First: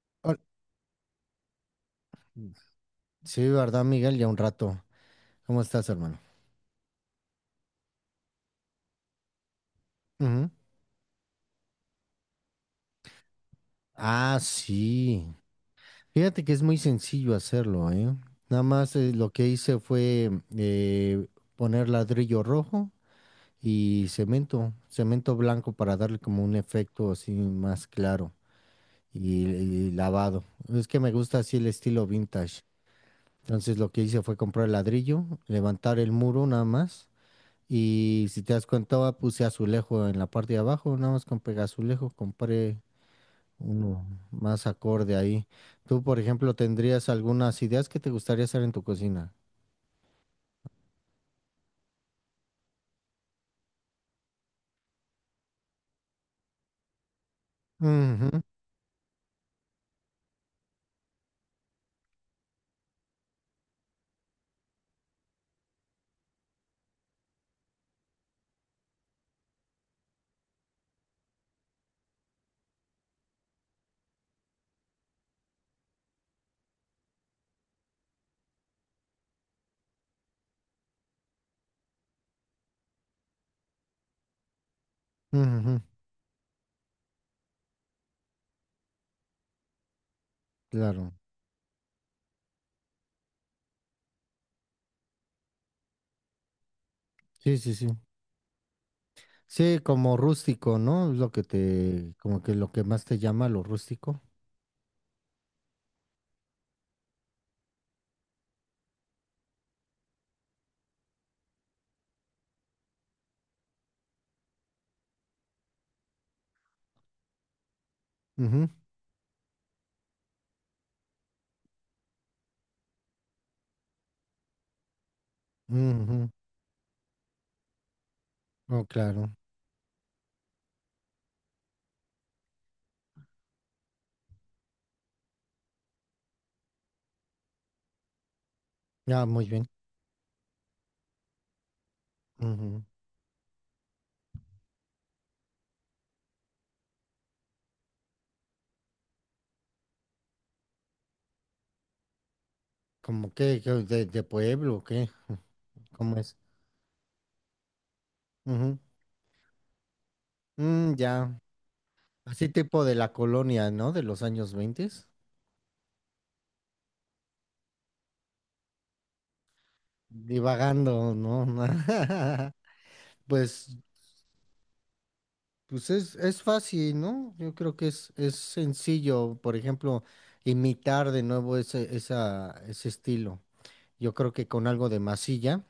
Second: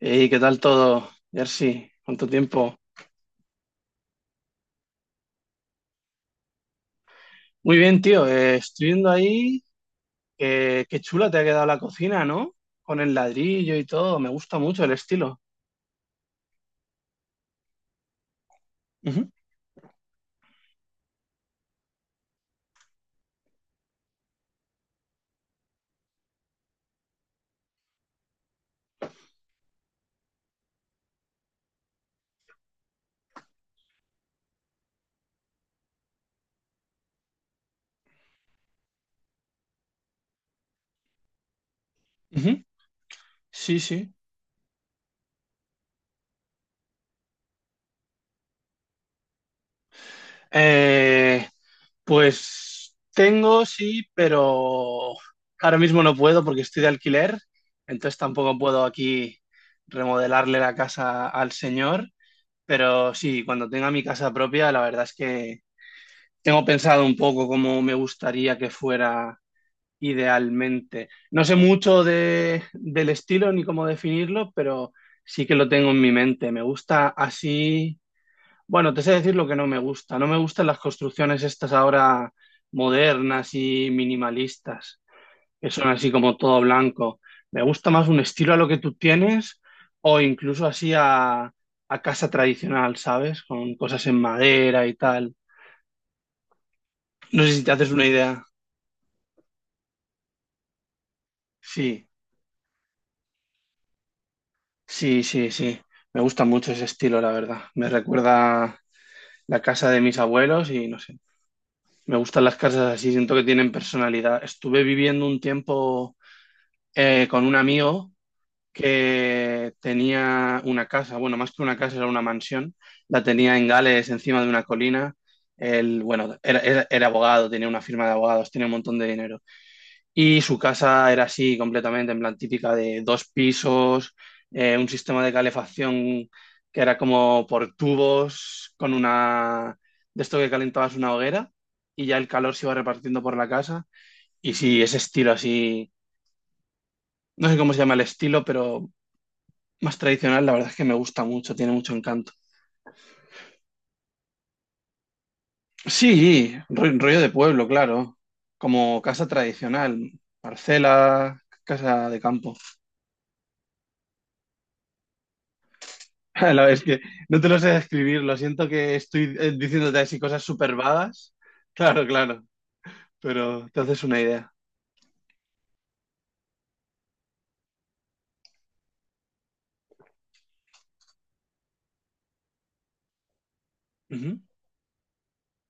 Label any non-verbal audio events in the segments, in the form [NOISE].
Hey, Hol- ¿qué tal todo, Jersey? ¿Cuánto tiempo? Sí, ¿verdad, Miguel? Ya un rato. ¿Cómo estás, hermano? Muy bien, tío. Estoy viendo ahí Ujú. que qué chula te ha quedado la cocina, ¿no? Con el ladrillo y todo. Me Ah, gusta mucho el sí. estilo. Fíjate que es muy sencillo hacerlo, ¿eh? Nada más Ujú, lo que hice fue eh, poner ladrillo rojo y cemento, cemento blanco para darle como un efecto así más claro y lavado. Es que me gusta así el estilo vintage. Entonces lo que hice fue comprar el ladrillo, levantar el muro nada más. Y si te das cuenta, va, puse azulejo en la parte de abajo, nada más con pegazulejo ujú. compré Sí, uno sí. más acorde ahí. Tú, por ejemplo, ¿tendrías algunas ideas que te gustaría hacer en tu cocina? Eh, pues tengo, sí, pero ahora mismo no puedo porque estoy de alquiler. Entonces Ujú, tampoco puedo aquí remodelarle la casa al señor. Pero sí, cuando tenga mi casa propia, la verdad es que tengo pensado un poco cómo me gustaría que fuera idealmente. No sé mucho de, del estilo ni cómo definirlo, pero sí que lo tengo en mi mente. Me gusta así. Bueno, te sé decir lo que no me gusta. No me gustan las construcciones estas ahora modernas y minimalistas, que ujú, son así como todo blanco. Me gusta más un estilo a lo que tú tienes o incluso así claro. A casa tradicional, ¿sabes? Con cosas en madera y tal. No sé Sí, si te sí, sí. haces una idea. Sí, como rústico, ¿no? Es lo que Sí. te, como que lo que más te llama lo rústico. Sí, sí, sí. Me gusta mucho ese estilo, la verdad. Me recuerda la casa de mis abuelos y no sé. Me gustan las casas así, siento que tienen personalidad. Estuve viviendo un tiempo con un amigo Ujú, que tenía una casa, bueno, más que una casa, era una mansión. La tenía en Gales, encima de una colina. Él, ujú. bueno, era abogado, tenía una firma de abogados, tenía un Oh, montón de claro. dinero. Y su casa era así completamente, en plan típica de dos pisos, un sistema de calefacción que era como por tubos, con Ya, muy bien. una de esto que calentabas una hoguera y ya el calor se iba Ujú. repartiendo por la casa. Y sí, ese estilo así, no sé cómo se llama el estilo, pero más tradicional, la verdad es que me gusta mucho, tiene mucho encanto. ¿Como qué? ¿De pueblo o qué? [LAUGHS] ¿Cómo es? Sí, rollo de pueblo, claro, Ujú. como casa tradicional, Mm, ya. parcela, casa de Así campo. tipo de la colonia, ¿no? De los años 20. [LAUGHS] La verdad es que no te lo sé describir, lo siento que estoy diciéndote así cosas súper Divagando, vagas. ¿no? Claro, claro, [LAUGHS] pero Pues, te haces una idea. pues es, fácil, ¿no? Yo creo que es sencillo, por ejemplo, imitar de nuevo ese estilo. Yo creo Ujú, que con algo de masilla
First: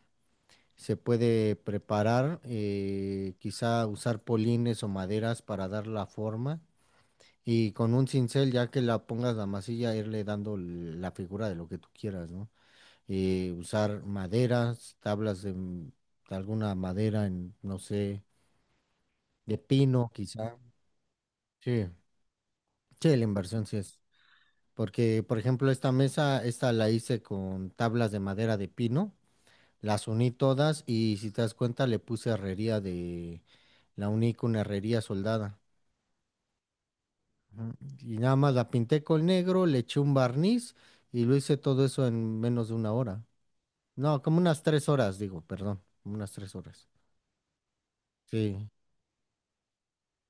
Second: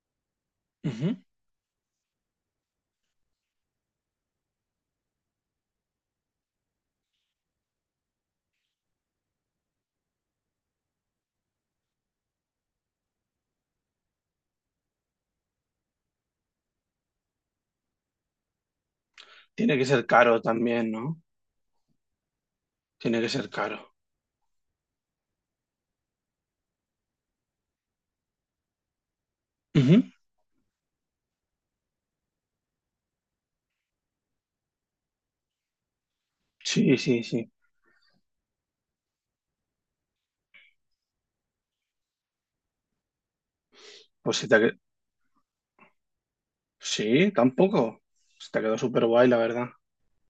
se ujú. puede preparar, quizá usar polines o maderas para dar la forma y con un cincel, ya que la pongas la masilla, irle dando la figura de lo que tú quieras, ¿no? Usar maderas, tablas de, de alguna madera, en, no sé, de Tiene que ser pino caro quizá. también, ¿no? Sí, sí, Tiene la que ser inversión sí caro. es. Porque, por ejemplo, esta mesa, esta la hice con tablas de madera de pino, Ujú. las uní todas y si te das cuenta le puse herrería de, la uní con herrería soldada. Sí, sí, sí. Ujú. Y nada más la pinté con negro, le eché un barniz y lo hice todo eso en menos de una hora. No, Pues como si te... ha unas que- 3 horas, digo, perdón, como unas 3 horas. Sí, tampoco. Se te Sí. quedó súper guay, la verdad.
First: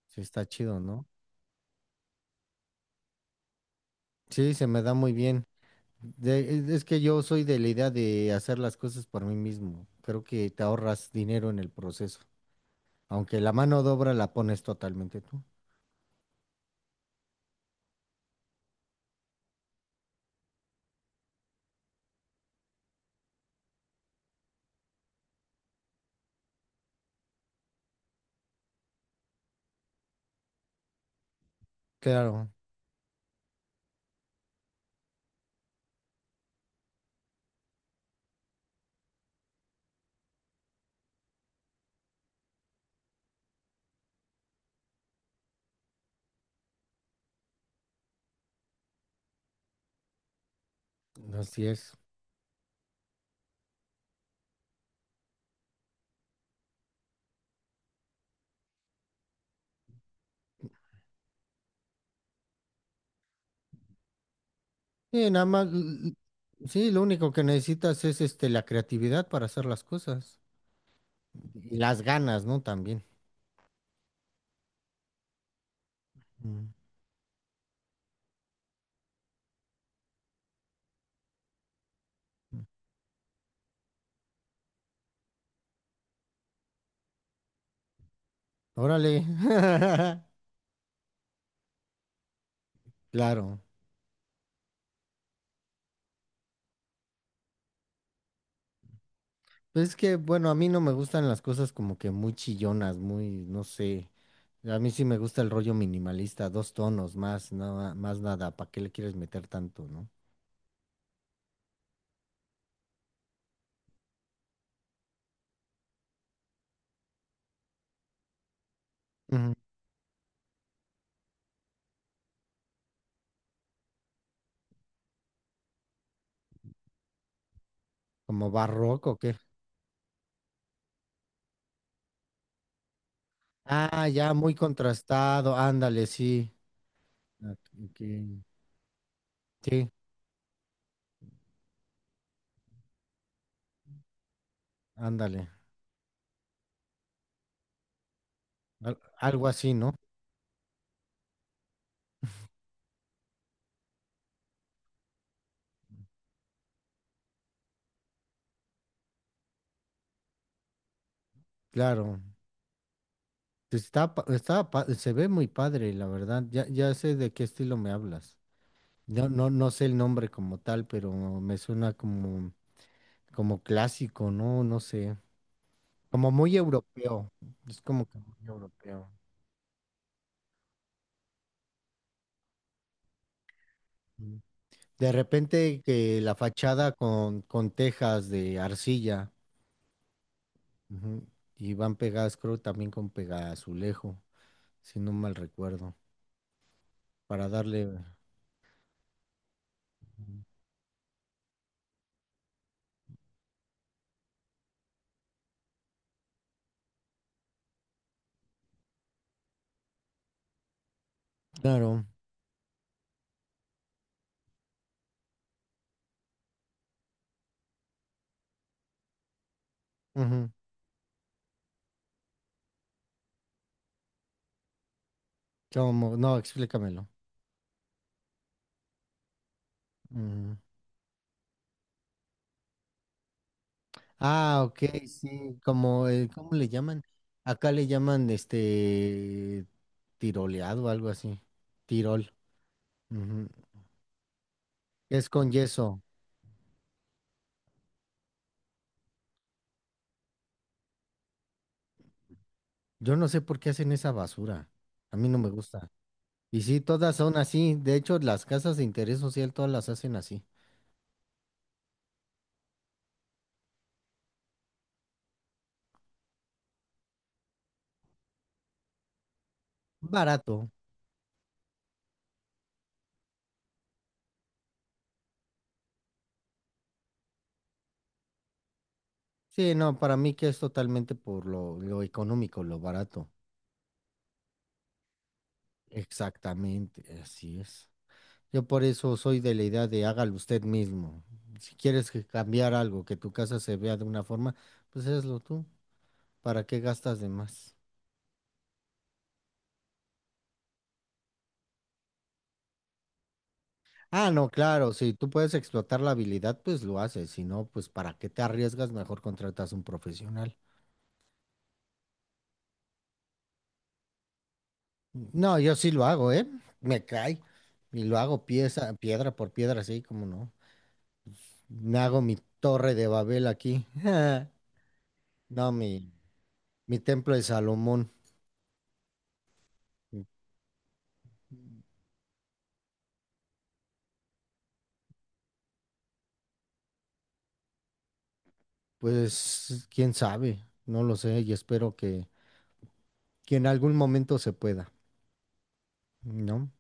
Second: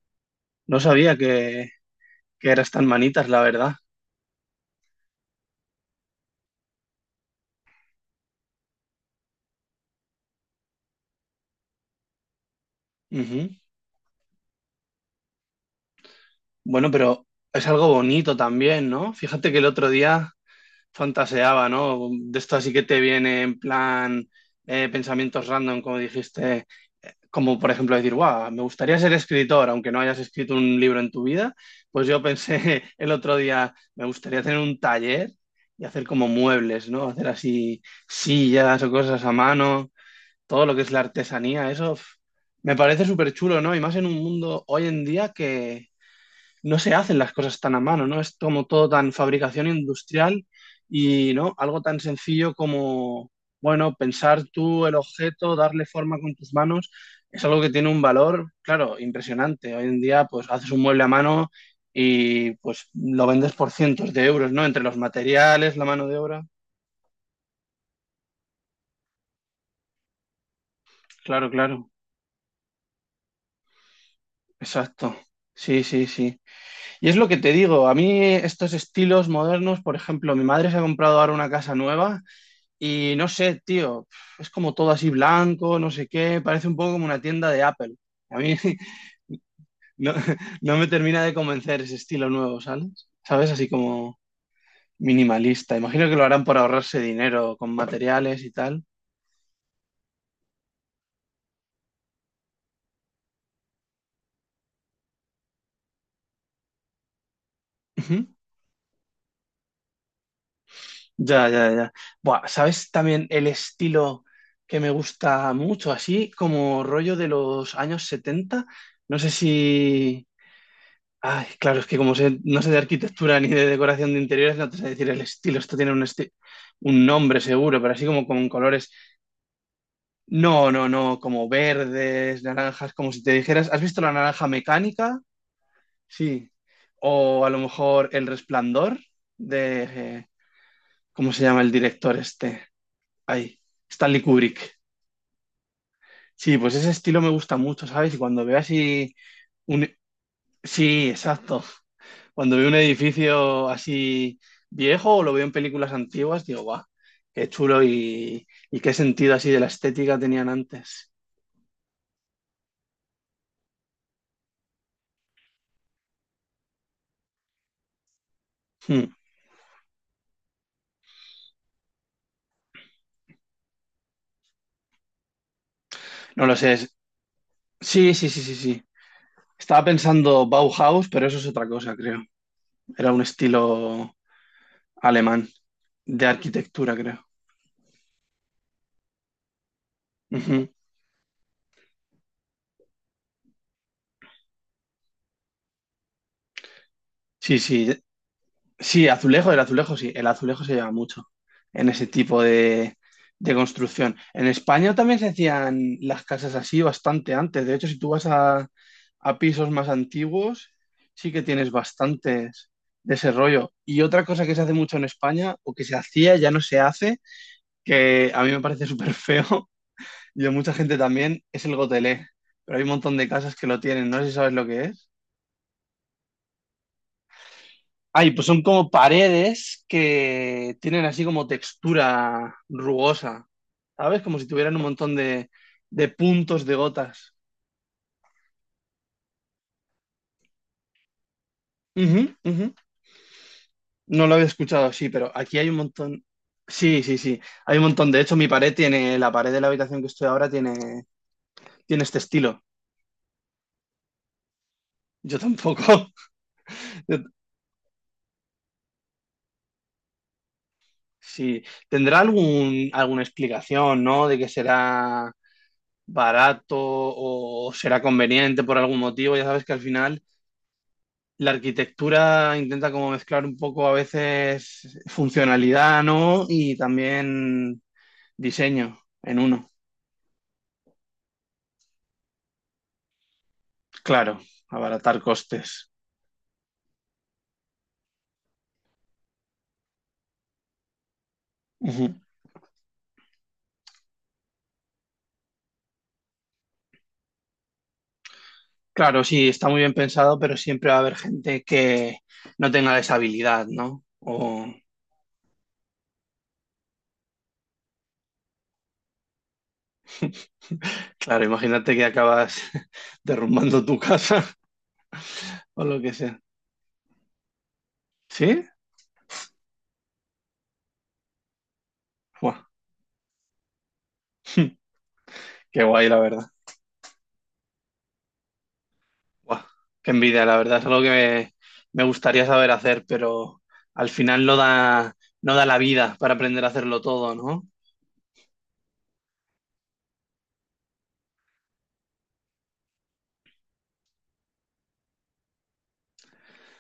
Sí, está No chido, ¿no? sabía que eras tan manitas, la verdad. Sí, se me da muy bien. Es que yo soy de la idea de hacer las cosas por mí mismo. Creo que te ahorras dinero en el proceso. Aunque Ujú. la mano de obra la pones totalmente tú. Bueno, pero es algo bonito también, ¿no? Fíjate que el otro día fantaseaba, ¿no? De esto así que te viene en plan pensamientos random, como dijiste, como por ejemplo decir, wow, me gustaría ser escritor, aunque no hayas escrito un libro en tu vida. Pues yo Claro, pensé [LAUGHS] el otro día, me gustaría tener un taller y hacer como muebles, ¿no? Hacer así sillas o cosas a mano, todo lo que es la artesanía, eso. Me parece súper chulo, ¿no? Y más en un mundo hoy en día que no se hacen las cosas tan a mano, ¿no? Es como todo tan fabricación industrial y, ¿no? así Algo es. tan sencillo como, bueno, pensar tú el objeto, darle forma con tus manos, es algo que tiene un valor, claro, impresionante. Hoy en día, pues haces un mueble a mano y pues lo vendes por cientos de euros, ¿no? Entre los Sí, nada más, materiales, la mano de obra. sí, lo único que necesitas es este la creatividad para hacer las cosas. Claro, Y claro, las ganas, ¿no? También. exacto. Sí, sí, sí. Mm. Y es lo que te digo, a mí estos estilos modernos, por ejemplo, mi madre se ha comprado ahora una casa nueva y no sé, tío, es como todo así blanco, no sé qué, parece un poco como una tienda de Apple. A mí [LAUGHS] Órale. no, [LAUGHS] no me termina de convencer ese estilo nuevo, ¿sabes? ¿Sabes? Claro. Así como minimalista. Imagino que lo harán por ahorrarse dinero con materiales y tal. Pues es que, bueno, a mí no me gustan las cosas como que muy chillonas, muy, no sé. A mí sí me gusta el rollo minimalista, dos tonos más, nada, más Ujú. nada. ¿Para qué le quieres meter tanto, no? Ya, ya, ya. Buah, ¿sabes también el estilo que me gusta mucho? Así como rollo de los años setenta. No sé Ujú. si, ay, claro, es que como no sé de arquitectura ni de decoración de interiores, no te sé decir el estilo. Esto tiene un nombre seguro, pero así como con ¿Como colores. barroco o qué? No, no, no, como verdes, naranjas, como si te dijeras, ¿has visto Ah, la ya, naranja muy mecánica? contrastado, ándale, Sí. sí. O a Ah, lo ok. Ok. mejor El Resplandor de, Sí, ¿cómo se llama el director este? Ay, Stanley Kubrick. ándale. Sí, pues ese estilo me gusta mucho, ¿sabes? Y cuando veo así Algo así, un... ¿no? Sí, exacto. Cuando veo un edificio así viejo o lo veo en películas antiguas, digo, va, qué chulo y qué sentido así de la estética tenían antes. Claro. Pues está, está, se ve muy padre, la verdad. Ya, ya sé de qué estilo me hablas. Hmm, No, no, no sé el nombre como tal, pero me suena como. Como clásico, ¿no? No sé. Como no muy lo sé. Europeo. Es como Sí, que sí, sí, muy sí, sí. europeo. Estaba pensando Bauhaus, pero eso es otra cosa, creo. Era un estilo Ujú. De alemán repente que de la fachada arquitectura, creo. con tejas de arcilla. Ujú. Ujú, y van pegadas, creo, también con azulejo, si no mal recuerdo. Para Sí, darle. sí. Sí, azulejo, el azulejo sí, el Ujú. azulejo se lleva mucho en ese tipo de construcción. En España también se hacían las casas así bastante antes. De hecho, si tú vas a pisos más antiguos, sí que tienes Claro. bastantes de ese rollo. Y otra cosa que se hace mucho en España, o que se hacía, ya no se hace, que a mí me parece súper feo, [LAUGHS] y Ujú. a mucha gente también, es el gotelé. Pero hay un montón de casas que lo tienen, no sé si sabes lo que es. Como, no, explícamelo. Ay, pues son como paredes Ujú. que tienen así como textura rugosa, ¿sabes? Como si Ah, tuvieran ok, un montón sí. Como de el, ¿cómo puntos le de llaman? gotas. Acá le llaman este tiroleado o algo así. Ujú, Tirol. ujú. Ujú. No lo había escuchado así, Es pero con aquí hay un yeso. montón. Sí, sí, sí. Hay un montón. De hecho, mi pared tiene, la pared de la habitación que estoy ahora tiene este estilo. Yo no sé por qué hacen esa basura. A mí no Yo me gusta. tampoco. Y sí, [LAUGHS] todas Yo- son así. De hecho, las casas de interés social todas las hacen así. sí. ¿Tendrá algún, alguna explicación, ¿no? De que será barato o será conveniente por algún motivo. Ya sabes que al final Barato. la arquitectura intenta como mezclar un poco a veces funcionalidad, ¿no? Y también diseño en uno. Sí, no, para mí que es totalmente por lo económico, lo barato. Claro, abaratar costes. Exactamente, así es. Yo por eso soy de la idea de hágalo usted mismo. Si quieres Ujú. que cambiar algo, que tu casa se vea de una forma, pues hazlo tú. ¿Para qué gastas de más? Claro, sí, está muy bien pensado, pero siempre va a haber gente que no tenga esa habilidad, ¿no? Ah, no, O, claro, si tú puedes explotar la habilidad, pues lo haces, si no, pues para qué te arriesgas, mejor contratas un profesional. claro, imagínate que acabas [LAUGHS] derrumbando tu casa [LAUGHS] No, yo o sí lo lo que hago, sea. ¿eh? Me cae y lo hago ¿Sí? pieza, piedra por piedra, así como no. Me hago mi Buah, torre de Babel aquí. [LAUGHS] No, qué guay, la verdad. mi templo de Salomón. Buah, qué envidia, la verdad, es algo que me gustaría saber hacer, pero al final no da la vida para aprender a hacerlo todo, ¿no? Pues quién sabe, no lo sé y espero que en algún momento se pueda, ¿no?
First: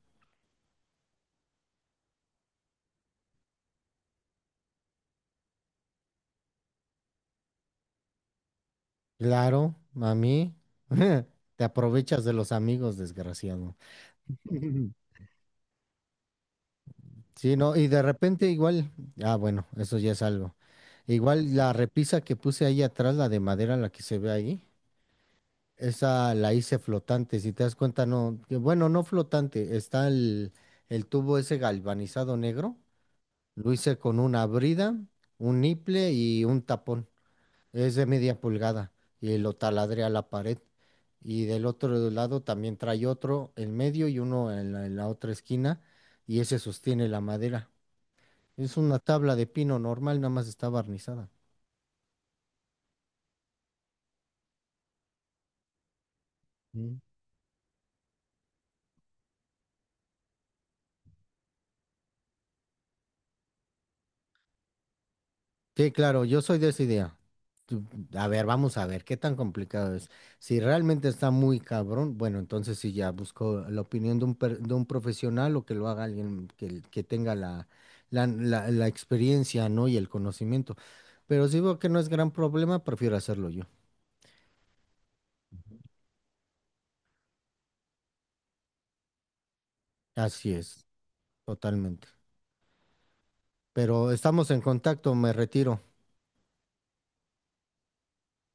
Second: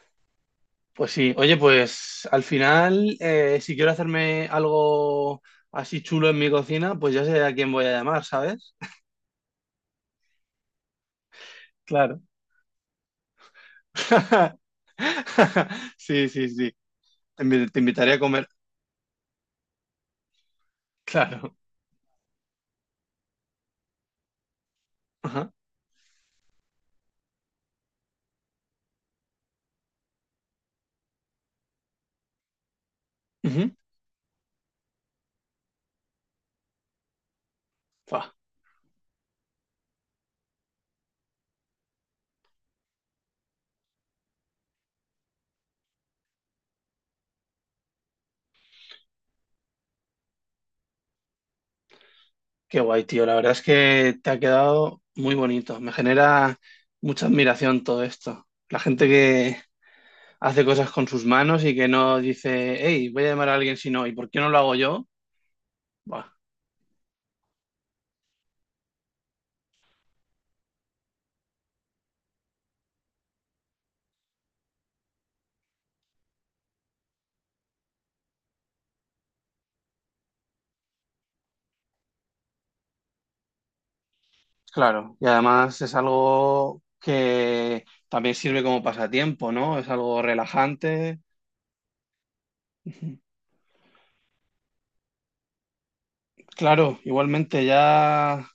Pues sí, oye, pues al final, si quiero hacerme algo así chulo en mi cocina, pues ya sé a quién voy a llamar, ¿sabes? Claro, a mí. [LAUGHS] Te Claro. aprovechas de los amigos, desgraciado. [LAUGHS] [LAUGHS] Sí, sí, sí. Te Sí, invi- no, te y de invitaré a repente comer. igual, ah, bueno, eso ya es algo. Igual Claro. la repisa que puse ahí atrás, la de madera, la que se ve ahí, Ajá. esa la hice flotante, si te das cuenta, no, que bueno, no flotante, está el tubo ese galvanizado negro, Ujú. lo hice con una brida, un niple y un tapón, es de Buah. media pulgada, y lo taladré a la pared. Y del otro lado también trae otro en medio y uno en la otra esquina, y ese sostiene la madera. Es una tabla de pino normal, nada más está barnizada. Qué guay, tío. La verdad es que te ha quedado muy bonito. Me genera Mm. mucha admiración todo esto. La gente que hace cosas con sus manos y que no dice, hey, voy a llamar a alguien si no, ¿y por qué no lo hago yo? Sí, claro, Buah, yo soy de esa idea. Tú- A ver, vamos a ver qué tan complicado es. Si realmente está muy cabrón, bueno, entonces sí ya busco la opinión de un profesional o que lo haga alguien que tenga la, la, la experiencia, ¿no? Y el conocimiento. Pero si veo que no es gran problema, prefiero hacerlo yo. claro. Y además es algo que también sirve como pasatiempo, ¿no? Es algo Así es, relajante. totalmente. Ujú. Pero estamos en contacto, me retiro. Claro, igualmente ya.